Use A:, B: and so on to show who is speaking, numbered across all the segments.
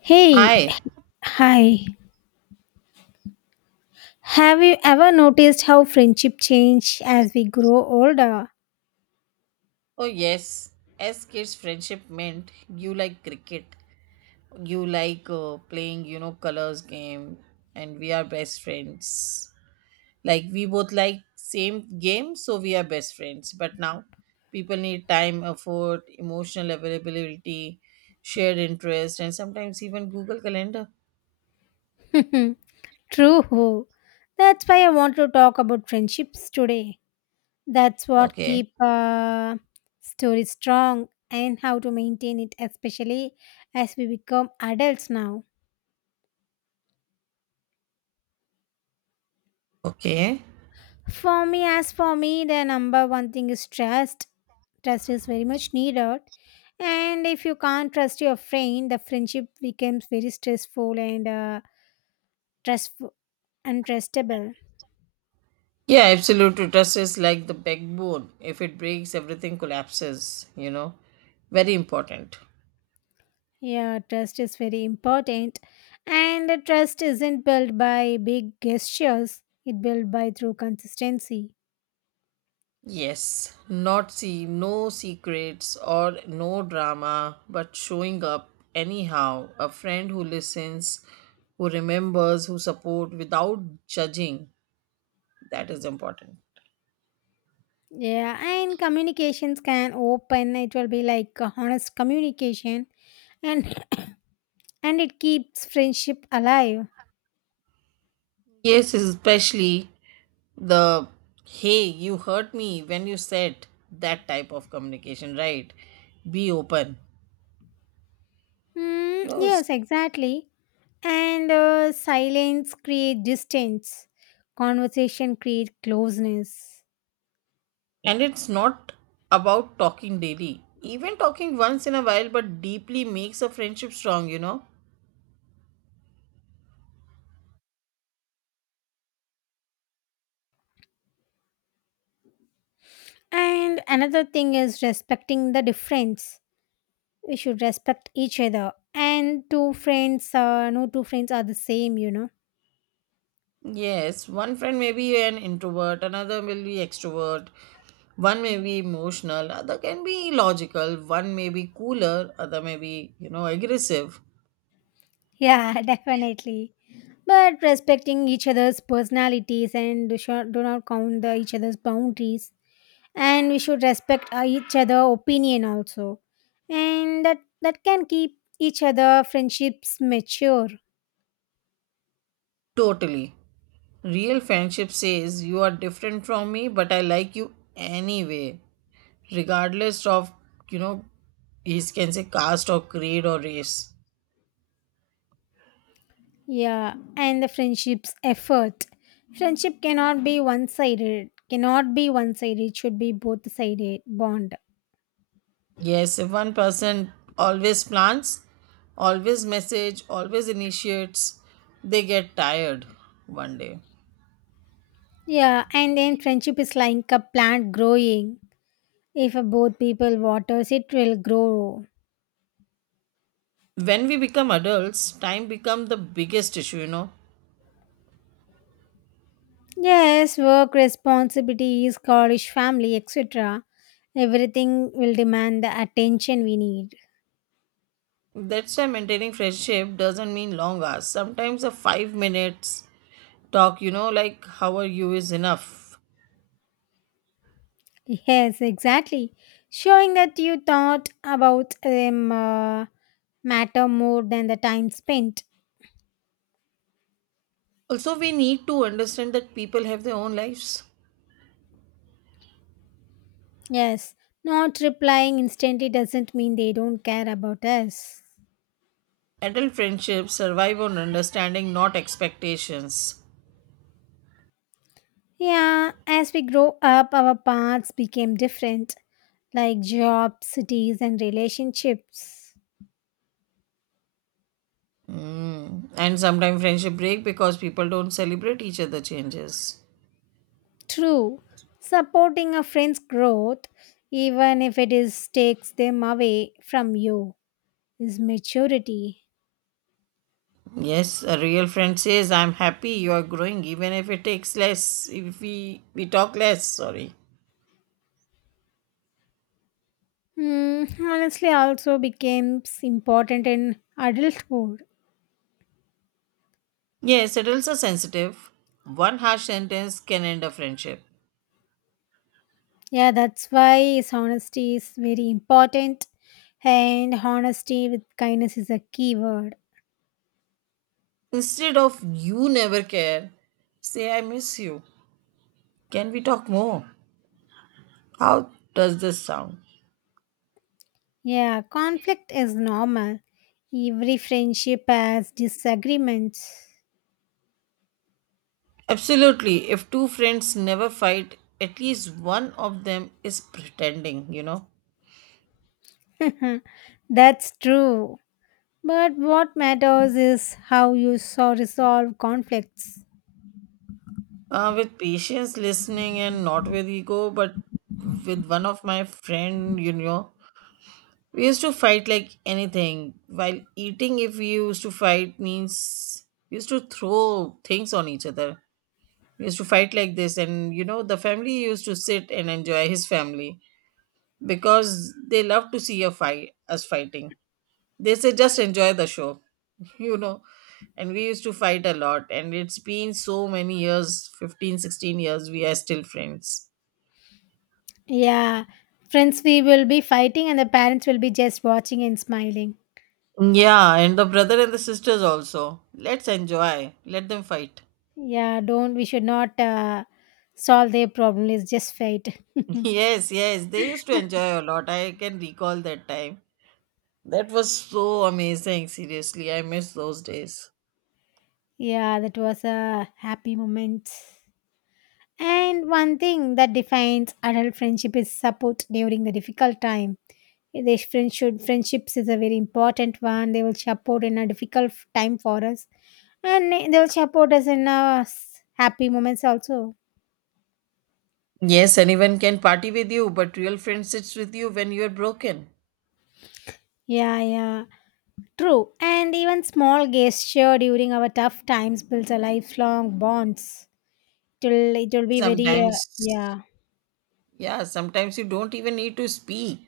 A: Hey,
B: Hi.
A: hi. Have you ever noticed how friendship change as we grow older?
B: Oh yes. As kids, friendship meant you like cricket, you like playing, colors game, and we are best friends. Like we both like same game, so we are best friends. But now, people need time, effort, emotional availability, shared interest, and sometimes even Google Calendar.
A: True. That's why I want to talk about friendships today. That's what
B: Okay.
A: keep story strong and how to maintain it, especially as we become adults now.
B: Okay.
A: As for me, the number one thing is trust. Trust is very much needed. And if you can't trust your friend, the friendship becomes very stressful and trustful and trustable.
B: Yeah, absolute trust is like the backbone. If it breaks, everything collapses. Very important.
A: Yeah, trust is very important. And the trust isn't built by big gestures, it built by through consistency.
B: Yes, not see no secrets or no drama, but showing up anyhow. A friend who listens, who remembers, who support without judging. That is important.
A: Yeah, and communications can open. It will be like a honest communication and it keeps friendship alive.
B: Yes, especially the hey, you hurt me when you said that type of communication, right? Be open.
A: Mm,
B: No,
A: yes, exactly. And silence create distance. Conversation create closeness.
B: and it's not about talking daily. Even talking once in a while, but deeply makes a friendship strong, you know?
A: And another thing is respecting the difference, we should respect each other and two friends no two friends are the same, you know.
B: Yes, one friend may be an introvert, another will be extrovert, one may be emotional, other can be logical, one may be cooler, other may be, aggressive.
A: Yeah, definitely. But respecting each other's personalities and do not count the each other's boundaries, and we should respect each other opinion also, and that can keep each other friendships mature.
B: Totally. Real friendship says you are different from me, but I like you anyway, regardless of, you know, is can say caste or creed or race.
A: Yeah, and the friendships effort, friendship cannot be one sided, it should be both sided bond.
B: Yes, if one person always plans, always message, always initiates, they get tired one day.
A: Yeah, and then friendship is like a plant growing. If both people waters, it will grow.
B: When we become adults, time becomes the biggest issue.
A: Yes, work responsibilities, college, family, etc. Everything will demand the attention we need.
B: That's why maintaining friendship doesn't mean long hours. Sometimes a 5 minutes talk, like how are you is enough.
A: Yes, exactly. Showing that you thought about them matter more than the time spent.
B: Also, we need to understand that people have their own lives.
A: Yes, not replying instantly doesn't mean they don't care about us.
B: Adult friendships survive on understanding, not expectations.
A: Yeah, as we grow up, our paths became different, like jobs, cities, and relationships.
B: Mm. And sometimes friendship break because people don't celebrate each other changes.
A: True, supporting a friend's growth, even if it is takes them away from you, is maturity.
B: Yes, a real friend says, "I'm happy you are growing, even if it takes less. If we talk less, sorry."
A: Hmm, honestly, also becomes important in adulthood.
B: Yes, adults are sensitive. One harsh sentence can end a friendship.
A: Yeah, that's why is honesty is very important, and honesty with kindness is a keyword.
B: Instead of "you never care," say "I miss you." Can we talk more? How does this sound?
A: Yeah, conflict is normal. Every friendship has disagreements.
B: Absolutely. If two friends never fight, at least one of them is pretending.
A: That's true. But what matters is how you so resolve conflicts.
B: With patience, listening, and not with ego, but with one of my friend, we used to fight like anything while eating. If we used to fight means we used to throw things on each other. We used to fight like this. And the family used to sit and enjoy, his family, because they love to see a fight, us fighting. They say just enjoy the show. you know. And we used to fight a lot, and it's been so many years 15-16 years, we are still friends.
A: Yeah, friends, we will be fighting, and the parents will be just watching and smiling.
B: Yeah, and the brother and the sisters also. Let's enjoy, let them fight.
A: Yeah, don't, we should not solve their problem. Let's just fight.
B: Yes, yes, they used to enjoy a lot. I can recall that time. That was so amazing, seriously. I miss those days.
A: Yeah, that was a happy moment. And one thing that defines adult friendship is support during the difficult time. Friendships is a very important one. They will support in a difficult time for us, and they will support us in our happy moments also.
B: Yes, anyone can party with you, but real friend sits with you when you are broken.
A: Yeah, yeah, true. And even small gesture during our tough times builds a lifelong bonds. It will be very
B: Sometimes,
A: yeah,
B: yeah, sometimes you don't even need to speak.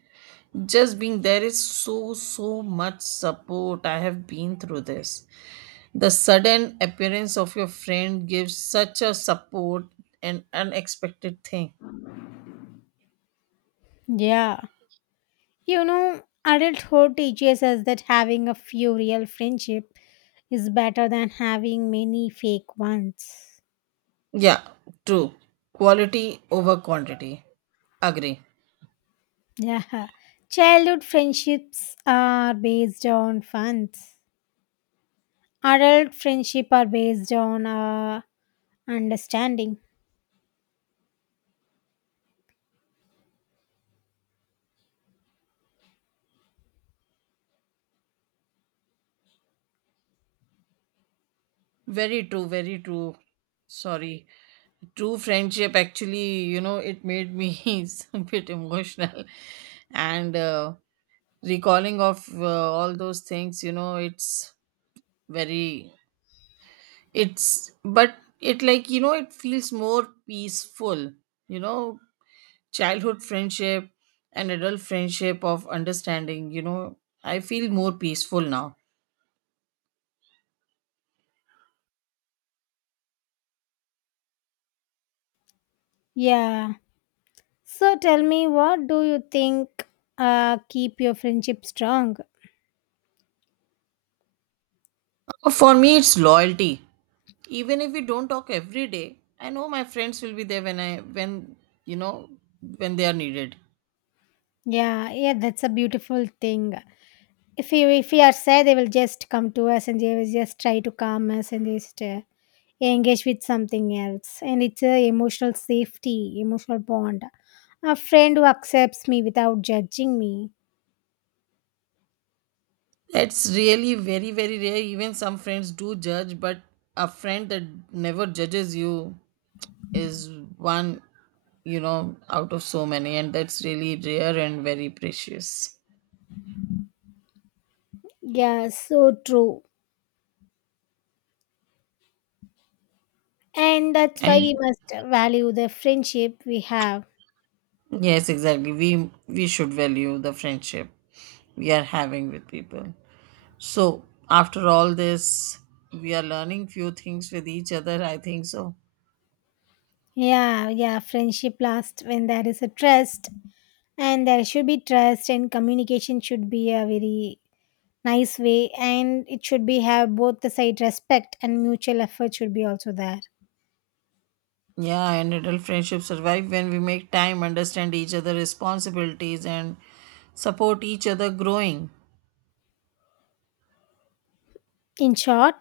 B: Just being there is so much support. I have been through this. The sudden appearance of your friend gives such a support and unexpected thing.
A: yeah. You know, adulthood teaches us that having a few real friendship is better than having many fake ones.
B: Yeah. True. Quality over quantity. Agree.
A: Yeah. Childhood friendships are based on funds. Adult friendship are based on understanding.
B: Very true, very true. Sorry. True friendship, actually, it made me a bit emotional. And recalling of all those things, it's very. It's, but it like, it feels more peaceful. You know, childhood friendship and adult friendship of understanding. I feel more peaceful now.
A: Yeah. So tell me, what do you think keep your friendship strong?
B: For me, it's loyalty. Even if we don't talk every day, I know my friends will be there when I when you know when they are needed.
A: Yeah, yeah, that's a beautiful thing. If we are sad, they will just come to us and they will just try to calm us and just engage with something else. And it's a emotional safety, emotional bond. A friend who accepts me without judging me.
B: That's really very very rare. Even some friends do judge, but a friend that never judges you is one, out of so many, and that's really rare and very precious.
A: Yeah, so true. And that's why we
B: And
A: must value the friendship we have.
B: yes, exactly, we should value the friendship we are having with people. So after all this, we are learning few things with each other, I think so.
A: Yeah, yeah, friendship lasts when there is a trust, and there should be trust, and communication should be a very nice way, and it should be have both the side respect, and mutual effort should be also there
B: Yeah, and adult friendships survive when we make time, understand each other responsibilities, and support each other growing.
A: in short.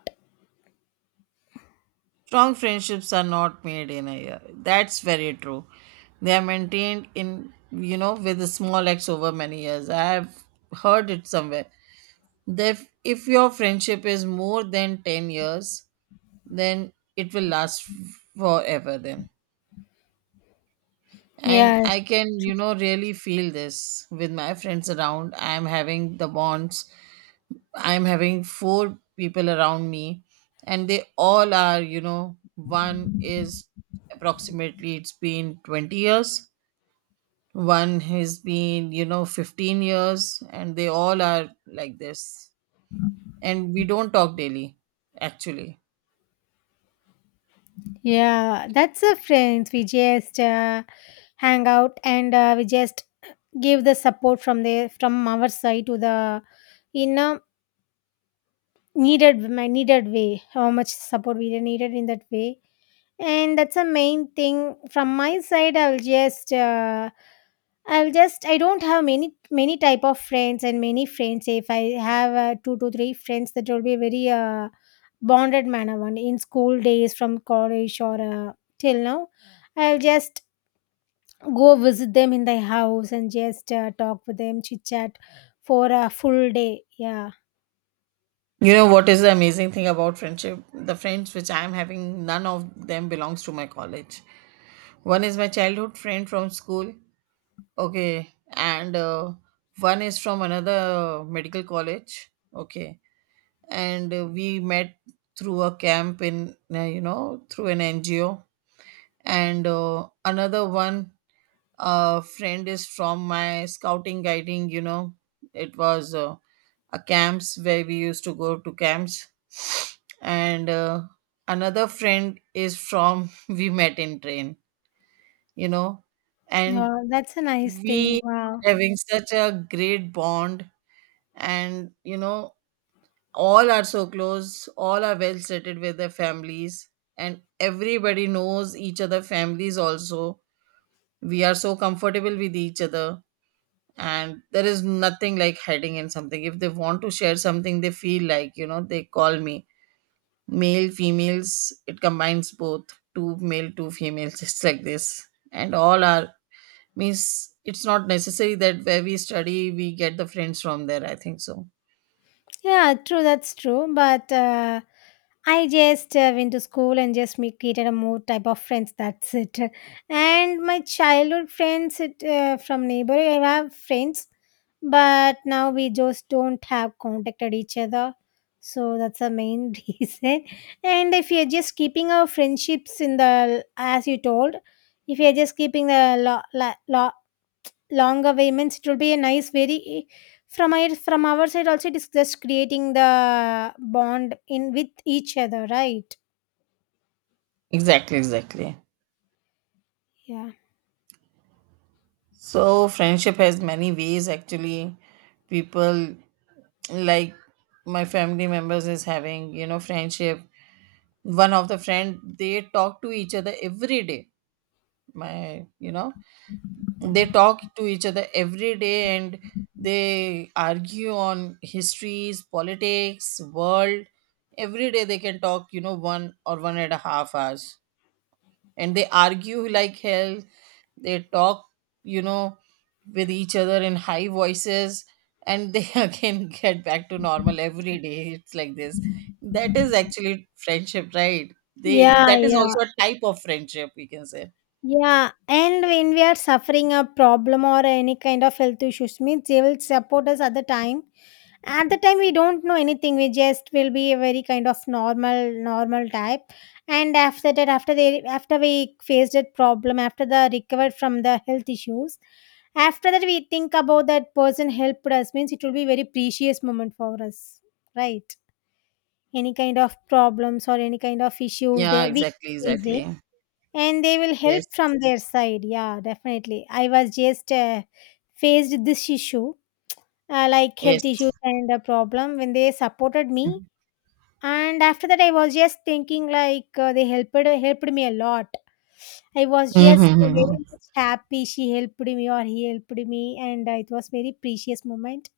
B: Strong friendships are not made in a year. That's very true. They are maintained with a small acts over many years. I have heard it somewhere. That if your friendship is more than 10 years, then it will last forever then. And
A: Yes,
B: I can, really feel this with my friends around. I am having the bonds I'm having four people around me, and they all are, one is approximately it's been 20 years, one has been, 15 years, and they all are like this. And we don't talk daily, actually.
A: yeah, that's the friends. We just hang out and we just give the support from the from our side to the, in a needed way, how much support we needed in that way. And that's a main thing from my side. I'll just I don't have many type of friends, and many friends if I have two to three friends, that will be very bonded manner, one in school days, from college or till now. I'll just go visit them in their house and just talk with them, chit chat for a full day. Yeah,
B: You know what is the amazing thing about friendship? The friends which I am having, none of them belongs to my college. One is my childhood friend from school. Okay, and one is from another medical college. Okay, and we met through a camp in through an NGO. And another one friend is from my scouting guiding. It was a camps where we used to go to camps. And another friend is from we met in train. You know, and
A: yeah, that's a nice
B: we
A: thing, wow.
B: are having such a great bond. And all are so close, all are well settled with their families. And everybody knows each other families also. We are so comfortable with each other. And there is nothing like hiding in something. If they want to share something, they feel like, they call me, male females. It combines both, two male, two females. Just like this. And all are, means it's not necessary that where we study we get the friends from there, I think so.
A: Yeah, true, that's true, but I just went to school and just me created a more type of friends. That's it. And my childhood friends it, from neighborhood, I have friends, but now we just don't have contacted each other. So that's the main reason. And if you're just keeping our friendships in the, as you told, if you're just keeping the long away means it will be a nice very from our side also, it is just creating the bond in with each other, right?
B: Exactly, exactly.
A: Yeah.
B: So friendship has many ways, actually. People, like my family members is having, friendship. One of the friend, they talk to each other every day. My you know they talk to each other every day. And they argue on histories, politics, world. Every day they can talk, 1 or 1.5 hours. And they argue like hell. They talk, you know with each other in high voices. And they again get back to normal every day. It's like this. That is actually friendship, right? they
A: Yeah,
B: that is
A: yeah.
B: also a type of friendship, we can say.
A: Yeah, and when we are suffering a problem or any kind of health issues, means they will support us at the time. At the time, we don't know anything. We just will be a very kind of normal, normal type. And after that, after we faced that problem, after the recovered from the health issues, after that we think about that person helped us. Means it will be very precious moment for us, right? Any kind of problems or any kind of issues
B: Yeah,
A: they we
B: exactly,
A: facing,
B: exactly.
A: and they will help
B: Yes,
A: from their side. Yeah, definitely, I was just faced this issue, like
B: yes.
A: health issue and a problem, when they supported me. And after that, I was just thinking like they helped, helped me a lot. I was just very
B: Mm-hmm.
A: much happy, she helped me or he helped me, and it was very precious moment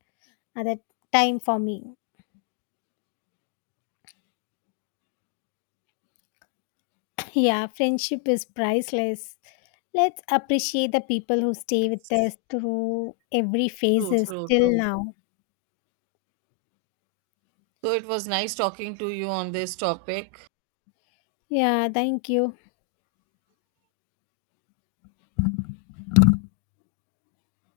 A: at that time for me. Yeah, friendship is priceless. Let's appreciate the people who stay with
B: It's
A: us through every
B: true,
A: phases
B: true, true.
A: till now.
B: So it was nice talking to you on this topic.
A: Yeah, thank you.